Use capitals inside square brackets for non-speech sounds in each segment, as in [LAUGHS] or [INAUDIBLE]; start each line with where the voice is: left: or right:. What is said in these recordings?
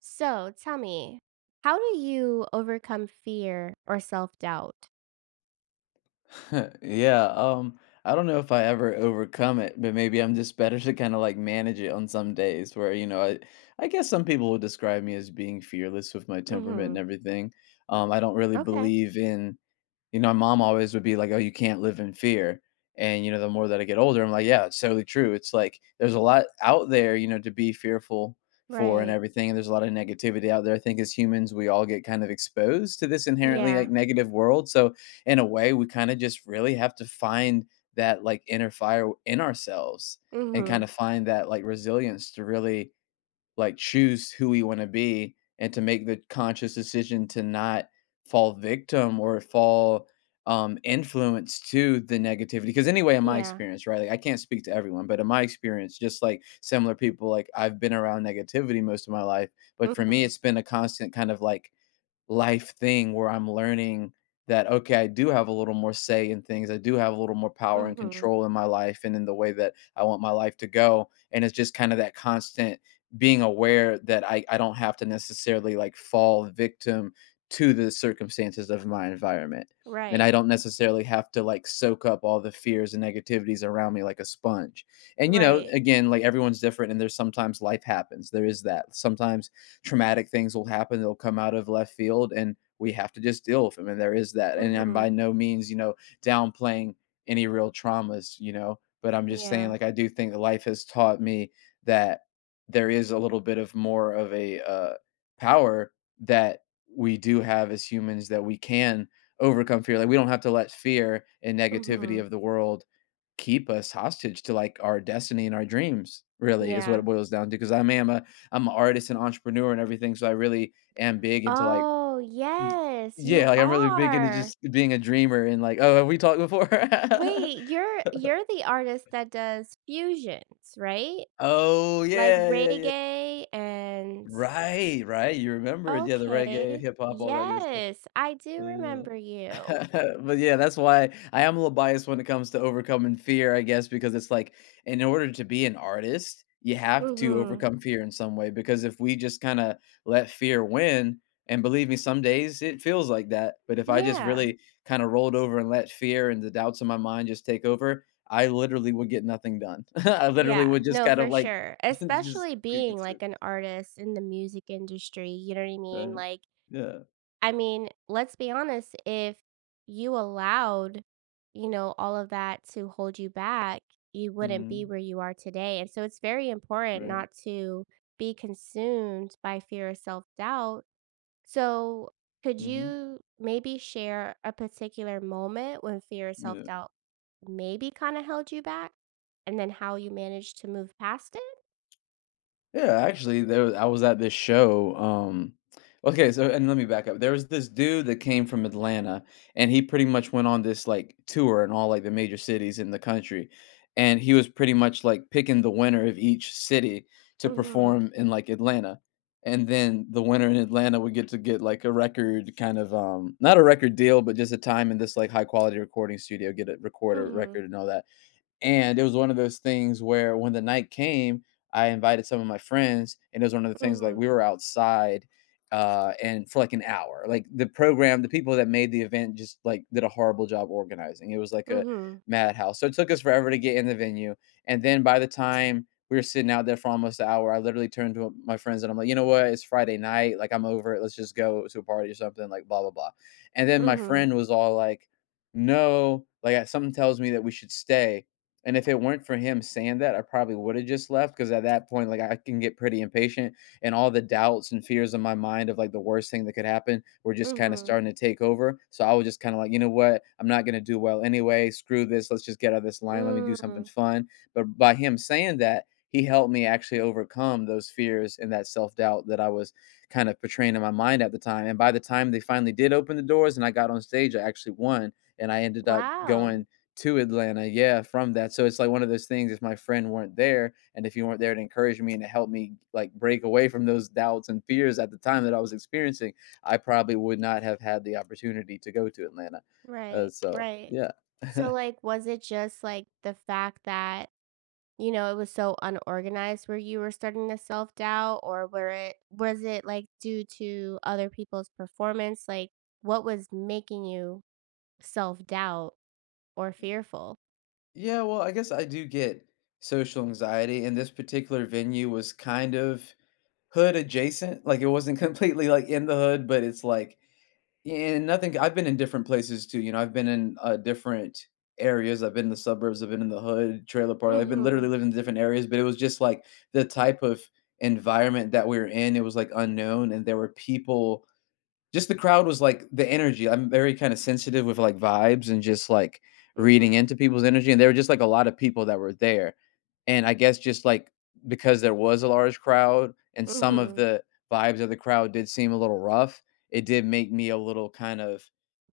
right: So tell me, how do you overcome fear or self doubt?
left: [LAUGHS] Yeah, I don't know if I ever overcome it, but maybe I'm just better to kind of like manage it on some days where, you know, I guess some people would describe me as being fearless with my temperament and
right: Hmm.
left: everything. I don't really
right: Okay.
left: believe in, you know, my mom always would be like, "Oh, you can't live in fear." And you know, the more that I get older, I'm like, "Yeah, it's totally true." It's like there's a lot out there, you know, to be fearful for and
right: Right.
left: everything. And there's a lot of negativity out there. I think as humans, we all get kind of exposed to this inherently
right: Yeah.
left: like negative world. So in a way, we kind of just really have to find that like inner fire in ourselves and
right: Hmm.
left: kind of find that like resilience to really like choose who we want to be and to make the conscious decision to not fall victim or fall influenced to the negativity, because anyway in my
right: Yeah.
left: experience, right, like I can't speak to everyone, but in my experience just like similar people, like I've been around negativity most of my life, but for me it's
right: Hmm.
left: been a constant kind of like life thing where I'm learning that, okay, I do have a little more say in things. I do have a little more power and
right: Hmm.
left: control in my life and in the way that I want my life to go. And it's just kind of that constant being aware that I don't have to necessarily like fall victim to the circumstances of my environment. And I
right: Right.
left: don't necessarily have to like soak up all the fears and negativities around me like a sponge. And, you know,
right: Right.
left: again, like everyone's different and there's sometimes life happens. There is that. Sometimes traumatic things will happen, they'll come out of left field and we have to just deal with them, and there is that, and I'm
right: Hmm.
left: by no means, you know, downplaying any real traumas, you know, but I'm just saying
right: Yeah.
left: like I do think that life has taught me that there is a little bit of more of a power that we do have as humans, that we can overcome fear. Like we don't have to let fear and
right: Hmm.
left: negativity of the world keep us hostage to like our destiny and our dreams, really is what
right: Yeah.
left: it boils down to. Because I am a I'm an artist and entrepreneur and everything, so I really am big into like,
right: Oh yes, you
left: yeah, like I'm really big into
right: are.
left: just being a dreamer and like, oh, have we talked before?
right: Wait, you're the artist that does fusions, right?
left: [LAUGHS] Oh
right: Like
left: yeah, yeah, yeah.
right: reggae and.
left: Right, right, you remember, yeah, the reggae
right: Okay.
left: hip hop, all that good stuff.
right: Yes, I do
left: Yeah. [LAUGHS]
right: remember you.
left: But yeah, that's why I am a little biased when it comes to overcoming fear, I guess, because it's like in order to be an artist, you have to
right: Mhm.
left: overcome fear in some way. Because if we just kind of let fear win, and believe me, some days it feels like that. But if I just
right: Yeah.
left: really kind of rolled over and let fear and the doubts in my mind just take over, I literally would get nothing done. [LAUGHS] I literally
right: Yeah.
left: would just
right: No,
left: kind
right: for
left: of like
right: sure.
left: [LAUGHS] just
right: Especially
left: get
right: being
left: consumed.
right: like an artist in the music industry, you know what I mean?
left: Right. Yeah.
right: I mean, let's be honest, if you allowed, you know, all of that to hold you back, you wouldn't be
left: Hmm.
right: where you are today. And so it's very important
left: Right.
right: not to be consumed by fear or self-doubt. So, could
left: Hmm.
right: you maybe share a particular moment when fear or self
left: Yeah.
right: doubt maybe kind of held you back, and then how you managed to move past it?
left: Yeah, actually, there was I was at this show, okay, so, and let me back up. There was this dude that came from Atlanta, and he pretty much went on this, like, tour in all, like, the major cities in the country, and he was pretty much, like, picking the winner of each city to
right: Mhm.
left: perform in, like, Atlanta, and then the winner in Atlanta would get to get, like, a record kind of, not a record deal, but just a time in this, like, high quality recording studio, get a
right: Mhm.
left: record and all that. And it was one of those things where when the night came, I invited some of my friends, and it was one of the things like
right: Mhm.
left: we were outside and for like an hour. Like the program, the people that made the event just like did a horrible job organizing. It was like a
right: Mhm.
left: madhouse. So it took us forever to get in the venue. And then by the time we were sitting out there for almost an hour, I literally turned to my friends and I'm like, you know what? It's Friday night. Like I'm over it. Let's just go to a party or something, like blah blah blah. And then my
right: Mhm.
left: friend was all like, no, like something tells me that we should stay, and if it weren't for him saying that, I probably would've just left, because at that point, like, I can get pretty impatient, and all the doubts and fears in my mind of, like, the worst thing that could happen were just kinda
right: Mhm.
left: starting to take over, so I was just kinda like, "You know what? I'm not gonna do well anyway. Screw this. Let's just get out of this line. Let me do something
right: Mm.
left: fun." But by him saying that, he helped me actually overcome those fears and that self-doubt that I was kind of portraying in my mind at the time, and by the time they finally did open the doors and I got on stage, I actually won, and I ended up
right: Wow.
left: going to Atlanta, yeah, from that. So it's like one of those things, if my friend weren't there, and if you weren't there to encourage me and to help me, like, break away from those doubts and fears at the time that I was experiencing, I probably would not have had the opportunity to go to Atlanta,
right: Right,
left: so,
right: right.
left: yeah. [LAUGHS]
right: So, like, was it just, like, the fact that, you know, it was so unorganized where you were starting to self-doubt, or were it was it, like, due to other people's performance? Like, what was making you self-doubt or fearful?
left: Yeah, well, I guess I do get social anxiety, and this particular venue was kind of hood adjacent, like, it wasn't [LAUGHS] completely, like, in the hood, but it's like. And nothing, I've been in different places too, you know, I've been in, different areas, I've been in the suburbs, I've been in the hood, trailer park, I've been literally
right: Mhm,
left: living in different areas, but it was just, like, the type of environment that we were in, it was, like, unknown, and there were people, just the crowd was like the energy. I'm very kinda sensitive with, like, vibes and just, like, reading
right: mhm,
left: into people's energy, and there were just, like, a lot of people that were there, and I guess just, like, because there was a large crowd and some of
right: mhm.
left: the vibes of the crowd did seem a little rough, it did make me a little kind of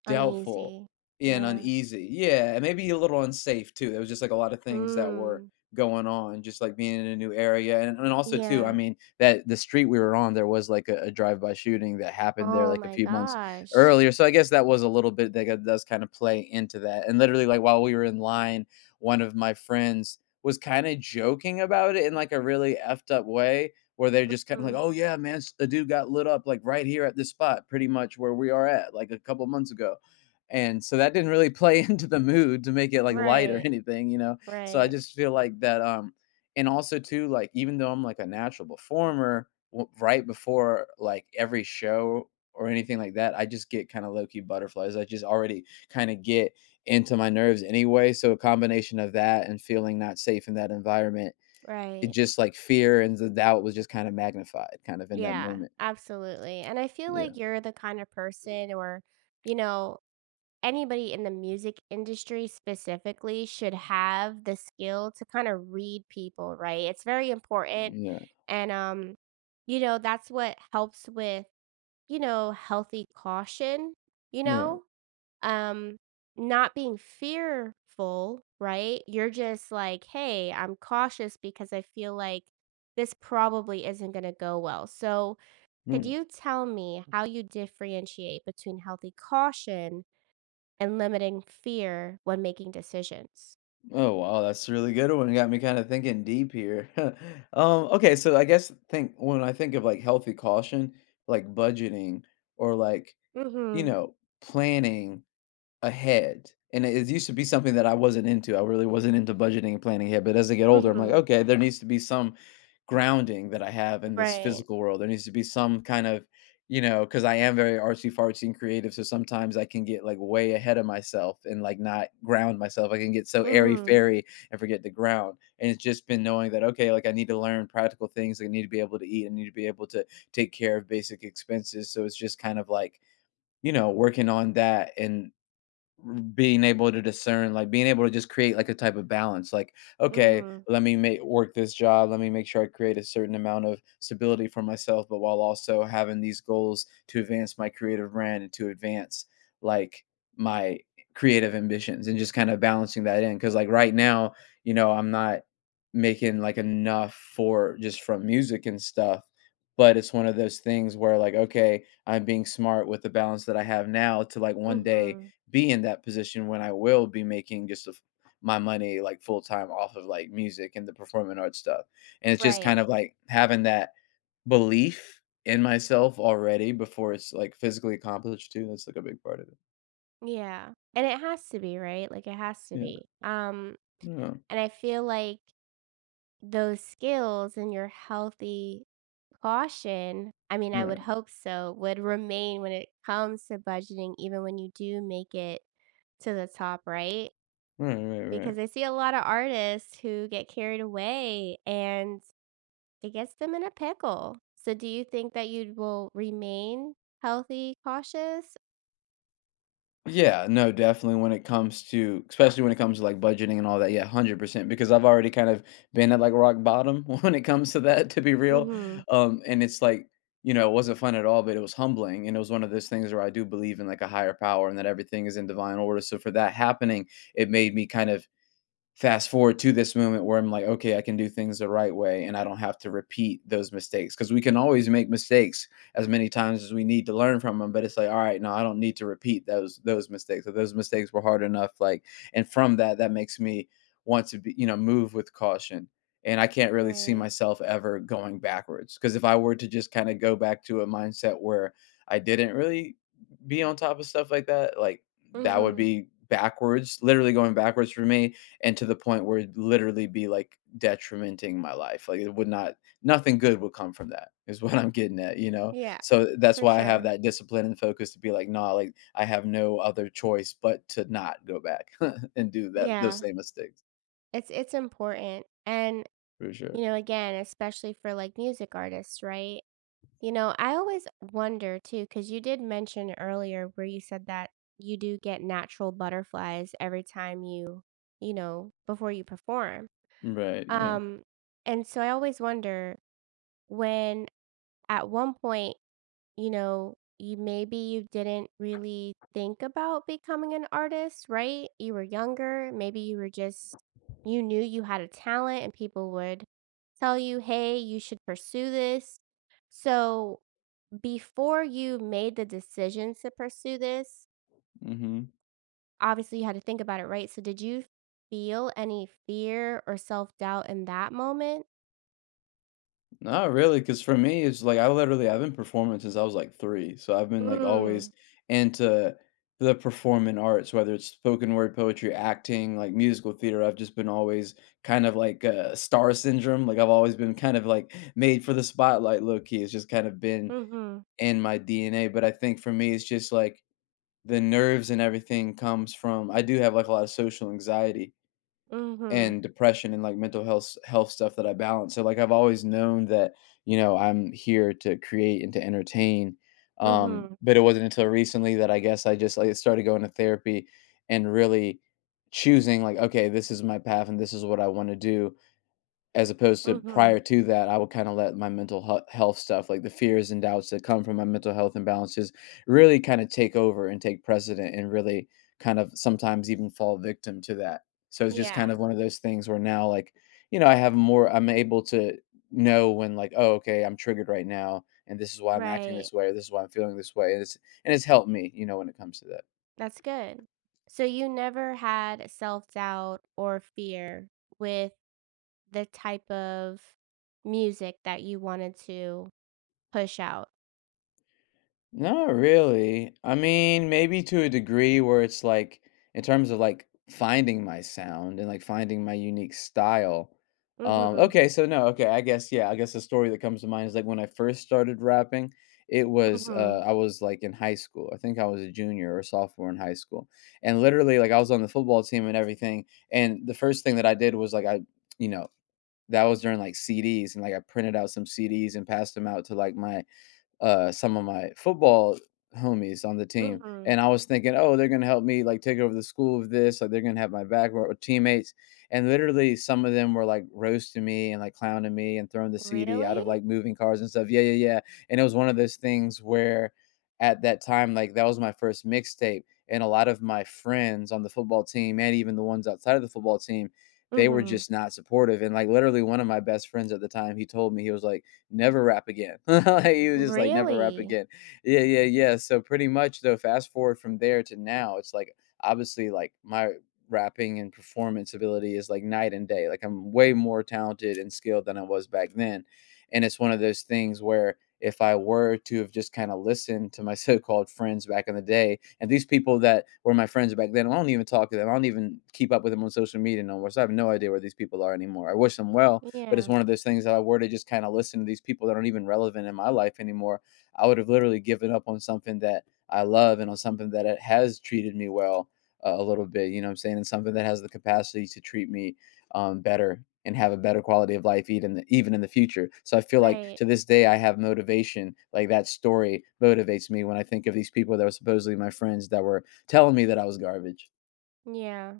left: doubtful
right: Uneasy.
left: and
right: Yeah.
left: uneasy. Yeah, and maybe a little unsafe too. There was just, like, a lot of things that were
right: Mm.
left: going on, just, like, being in a new area, and also too, I
right: Yeah.
left: mean, that the street we were on, there was like a drive-by shooting that happened there
right: Oh
left: like a
right: my
left: few months
right: gosh.
left: earlier. So I guess that was a little bit that does kind of play into that. And literally, like while we were in line, one of my friends was kind of joking about it in like a really effed up way, where they're just kind of like,
right: Mm.
left: "Oh yeah, man, a dude got lit up like right here at this spot, pretty much where we are at, like a couple months ago." And so that didn't really play [LAUGHS] into the mood to make it like light or
right: Right,
left: anything, you know. So I
right: right,
left: just feel like that, and also too, like, even though I'm like a natural performer, w right before like every show or anything like that, I just get kinda low key butterflies. I just already kinda get into my nerves anyway. So a combination of that and feeling not safe in that environment, it
right: right.
left: just like fear and the doubt was just kinda magnified kind of in that
right: Yeah,
left: moment.
right: absolutely. And I feel
left: Yeah.
right: like you're the kind of person or, you know, anybody in the music industry specifically should have the skill to kind of read people, right? It's very important.
left: Yeah.
right: And you know, that's what helps with, you know, healthy caution, you
left: Right.
right: know? Um, Not being fearful, right? You're just like, "Hey, I'm cautious because I feel like this probably isn't going to go well." So, could
left: Right.
right: you tell me how you differentiate between healthy caution and limiting fear when making decisions?
left: Oh wow, that's a really good one. Got me kind of thinking deep here. [LAUGHS] Okay, so I guess think when I think of like healthy caution, like budgeting or like, you
right: Mhm.
left: know, planning ahead, and it used to be something that I wasn't into. I really wasn't into budgeting and planning ahead. But as I get older, I'm like,
right: Mhm.
left: okay, there needs to be some grounding that I have in this
right: Right.
left: physical world. There needs to be some kind of, you know, because I am very artsy fartsy and creative. So sometimes I can get like way ahead of myself and like not ground myself. I can get so airy
right: Mhm.
left: fairy and forget the ground. And it's just been knowing that, okay, like I need to learn practical things. I need to be able to eat. I need to be able to take care of basic expenses. So it's just kind of like, working on that and being able to discern, like being able to just create like a type of balance. Like, okay,
right: Mhm.
left: let me make work this job. Let me make sure I create a certain amount of stability for myself, but while also having these goals to advance my creative brand and to advance like my creative ambitions and just kind of balancing that in. Cause like right now, I'm not making like enough for just from music and stuff. But it's one of those things where like, okay, I'm being smart with the balance that I have now to like one day
right: Mhm.
left: be in that position when I will be making just a f my money, like, full time off of, like, music and the performing arts stuff, and it's just kind
right: Right.
left: of, like, having that belief in myself already before it's, like, physically accomplished too. That's, like, a big part of it.
right: Yeah. And it has to be, right? Like it has to
left: Yeah.
right: be.
left: Yeah.
right: And I feel like those skills and your healthy caution, I mean, I would
left: Right.
right: hope so, would remain when it comes to budgeting even when you do make it to the top, right?
left: Right, right, right.
right: Because I see a lot of artists who get carried away, and it gets them in a pickle. So do you think that you will remain healthy cautious?
left: Yeah, no, definitely when it comes to especially when it comes to, like, budgeting and all that, yeah, 100% because I've already kind of been at, like, rock bottom [LAUGHS] when it comes to that, to be real.
right: Mhm.
left: And it's like, it wasn't fun at all, but it was humbling, and it was one of those things where I do believe in, like, a higher power and that everything is in divine order. So for that happening, it made me kind of fast forward to this moment where I'm like, "Okay, I can do things the right way, and I don't have to repeat those mistakes. Because we can always make mistakes as many times as we need to learn from them. But it's like, "All right, no, I don't need to repeat those mistakes, or those mistakes were hard enough," like and from that, that makes me want to be, move with caution, and I can't really see
right: Right.
left: myself ever going backwards. Because if I were to just kinda go back to a mindset where I didn't really be on top of stuff like, that would
right: Mhm.
left: be backwards, literally going backwards for me, and to the point where it'd literally be like detrimenting my life. Like it would not, nothing good would come from that, is what I'm getting at, you know?
right: Yeah,
left: So that's
right: for
left: why I have
right: sure.
left: that discipline and focus to be like, nah, like I have no other choice but to not go back [LAUGHS] and do that, those
right: Yeah.
left: same mistakes
right: It's important. And,
left: for sure.
right: you know, again, especially for, like, music artists, right? You know, I always wonder too, because you did mention earlier where you said that you do get natural butterflies every time you know, before you perform.
left: Right. Yeah.
right: Um, and so I always wonder when at one point, you know, you maybe you didn't really think about becoming an artist, right? You were younger, maybe you were just you knew you had a talent and people would tell you, "Hey, you should pursue this." So, before you made the decision to pursue this,
left: Hmm.
right: obviously you had to think about it, right? So, did you feel any fear or self-doubt in that moment?
left: Not really, because for me, it's like I literally I've been performing since I was like three, so I've been like always
right: Mm.
left: into the performing arts, whether it's spoken word poetry, acting, like musical theater. I've just been always kind of like star syndrome. Like I've always been kind of like made for the spotlight, low key. It's just kind of been
right: Mhm.
left: in my DNA. But I think for me, it's just like the nerves and everything comes from. I do have like a lot of social anxiety,
right: Mhm.
left: and depression and like mental health stuff that I balance. So like I've always known that, I'm here to create and to entertain.
right: Mhm.
left: But it wasn't until recently that I guess I just like started going to therapy and really choosing like, okay, this is my path and this is what I want to do, as opposed to
right: Mhm.
left: prior to that, I would kinda let my mental health stuff, like the fears and doubts that come from my mental health imbalances, really kinda take over and take precedent and really kind of sometimes even fall victim to that. So it's just kind
right: Yeah.
left: of one of those things where now, like, I have more I'm able to know when, like, "Oh, okay, I'm triggered right now, and this is why I'm acting
right: Right.
left: this way, or this is why I'm feeling this way." And it's helped me, when it comes to that.
right: That's good. So you never had self-doubt or fear with the type of music that you wanted to push out?
left: Not really. I mean, maybe to a degree where it's like in terms of like finding my sound and like finding my unique style.
right: Mhm.
left: Okay, so no, okay, I guess, yeah, I guess the story that comes to mind is like when I first started rapping, it was
right: Mhm.
left: I was like in high school. I think I was a junior or sophomore in high school. And literally like I was on the football team and everything, and the first thing that I did was like I, you know, that was during like CDs, and like I printed out some CDs and passed them out to like my, some of my football homies on the team,
right: Mhm.
left: and I was thinking, "Oh, they're gonna help me like take over the school of this, like they're gonna have my back with teammates." And literally, some of them were like roasting me and like clowning me and throwing the CD out
right: Really?
left: of like moving cars and stuff. Yeah, yeah, yeah. And it was one of those things where, at that time, like that was my first mixtape, and a lot of my friends on the football team and even the ones outside of the football team, they were
right: Mhm.
left: just not supportive. And like literally, one of my best friends at the time, he told me, he was like, never rap again. [LAUGHS] Like, he was just like, never rap
right: Really?
left: again. Yeah, yeah, yeah. So pretty much though, fast forward from there to now, it's like obviously like my rapping and performance ability is like night and day. Like I'm way more talented and skilled than I was back then. And it's one of those things where if I were to have just kind of listened to my [LAUGHS] so-called friends back in the day, and these people that were my friends back then, I don't even talk to them. I don't even keep up with them on social media no more. So I have no idea where these people are anymore. I wish them well, but it's
right: Yeah.
left: one of those things that I were to just kind of listen to these people that aren't even relevant in my life anymore, I would have literally given up on something that I love, and on something that it has treated me well, a little bit. You know what I'm saying? And something that has the capacity to treat me, better, and have a better quality of life even in the future. So I feel like
right: Right.
left: to this day I have motivation. Like that story motivates me when I think of these people that were supposedly my friends that were telling me that I was garbage.
right: Yeah.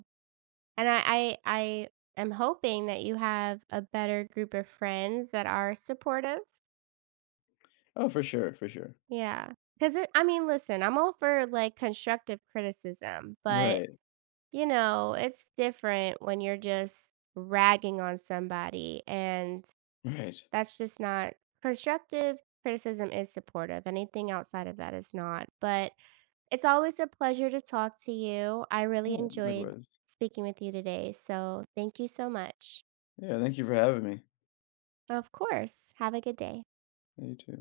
right: And I am hoping that you have a better group of friends that are supportive.
left: Oh, for sure, for sure.
right: Yeah, 'cause it I mean, listen, I'm all for, like, constructive criticism, but,
left: Right,
right: you know, it's different when you're just ragging on somebody, and
left: right.
right: that's just not constructive criticism is supportive, anything outside of that is not, but it's always a pleasure to talk to you. I
left: All
right: really
left: right,
right: enjoyed
left: likewise.
right: speaking with you today, so thank you so much.
left: Yeah, thank you for having me.
right: Of course. Have a good day.
left: Me too.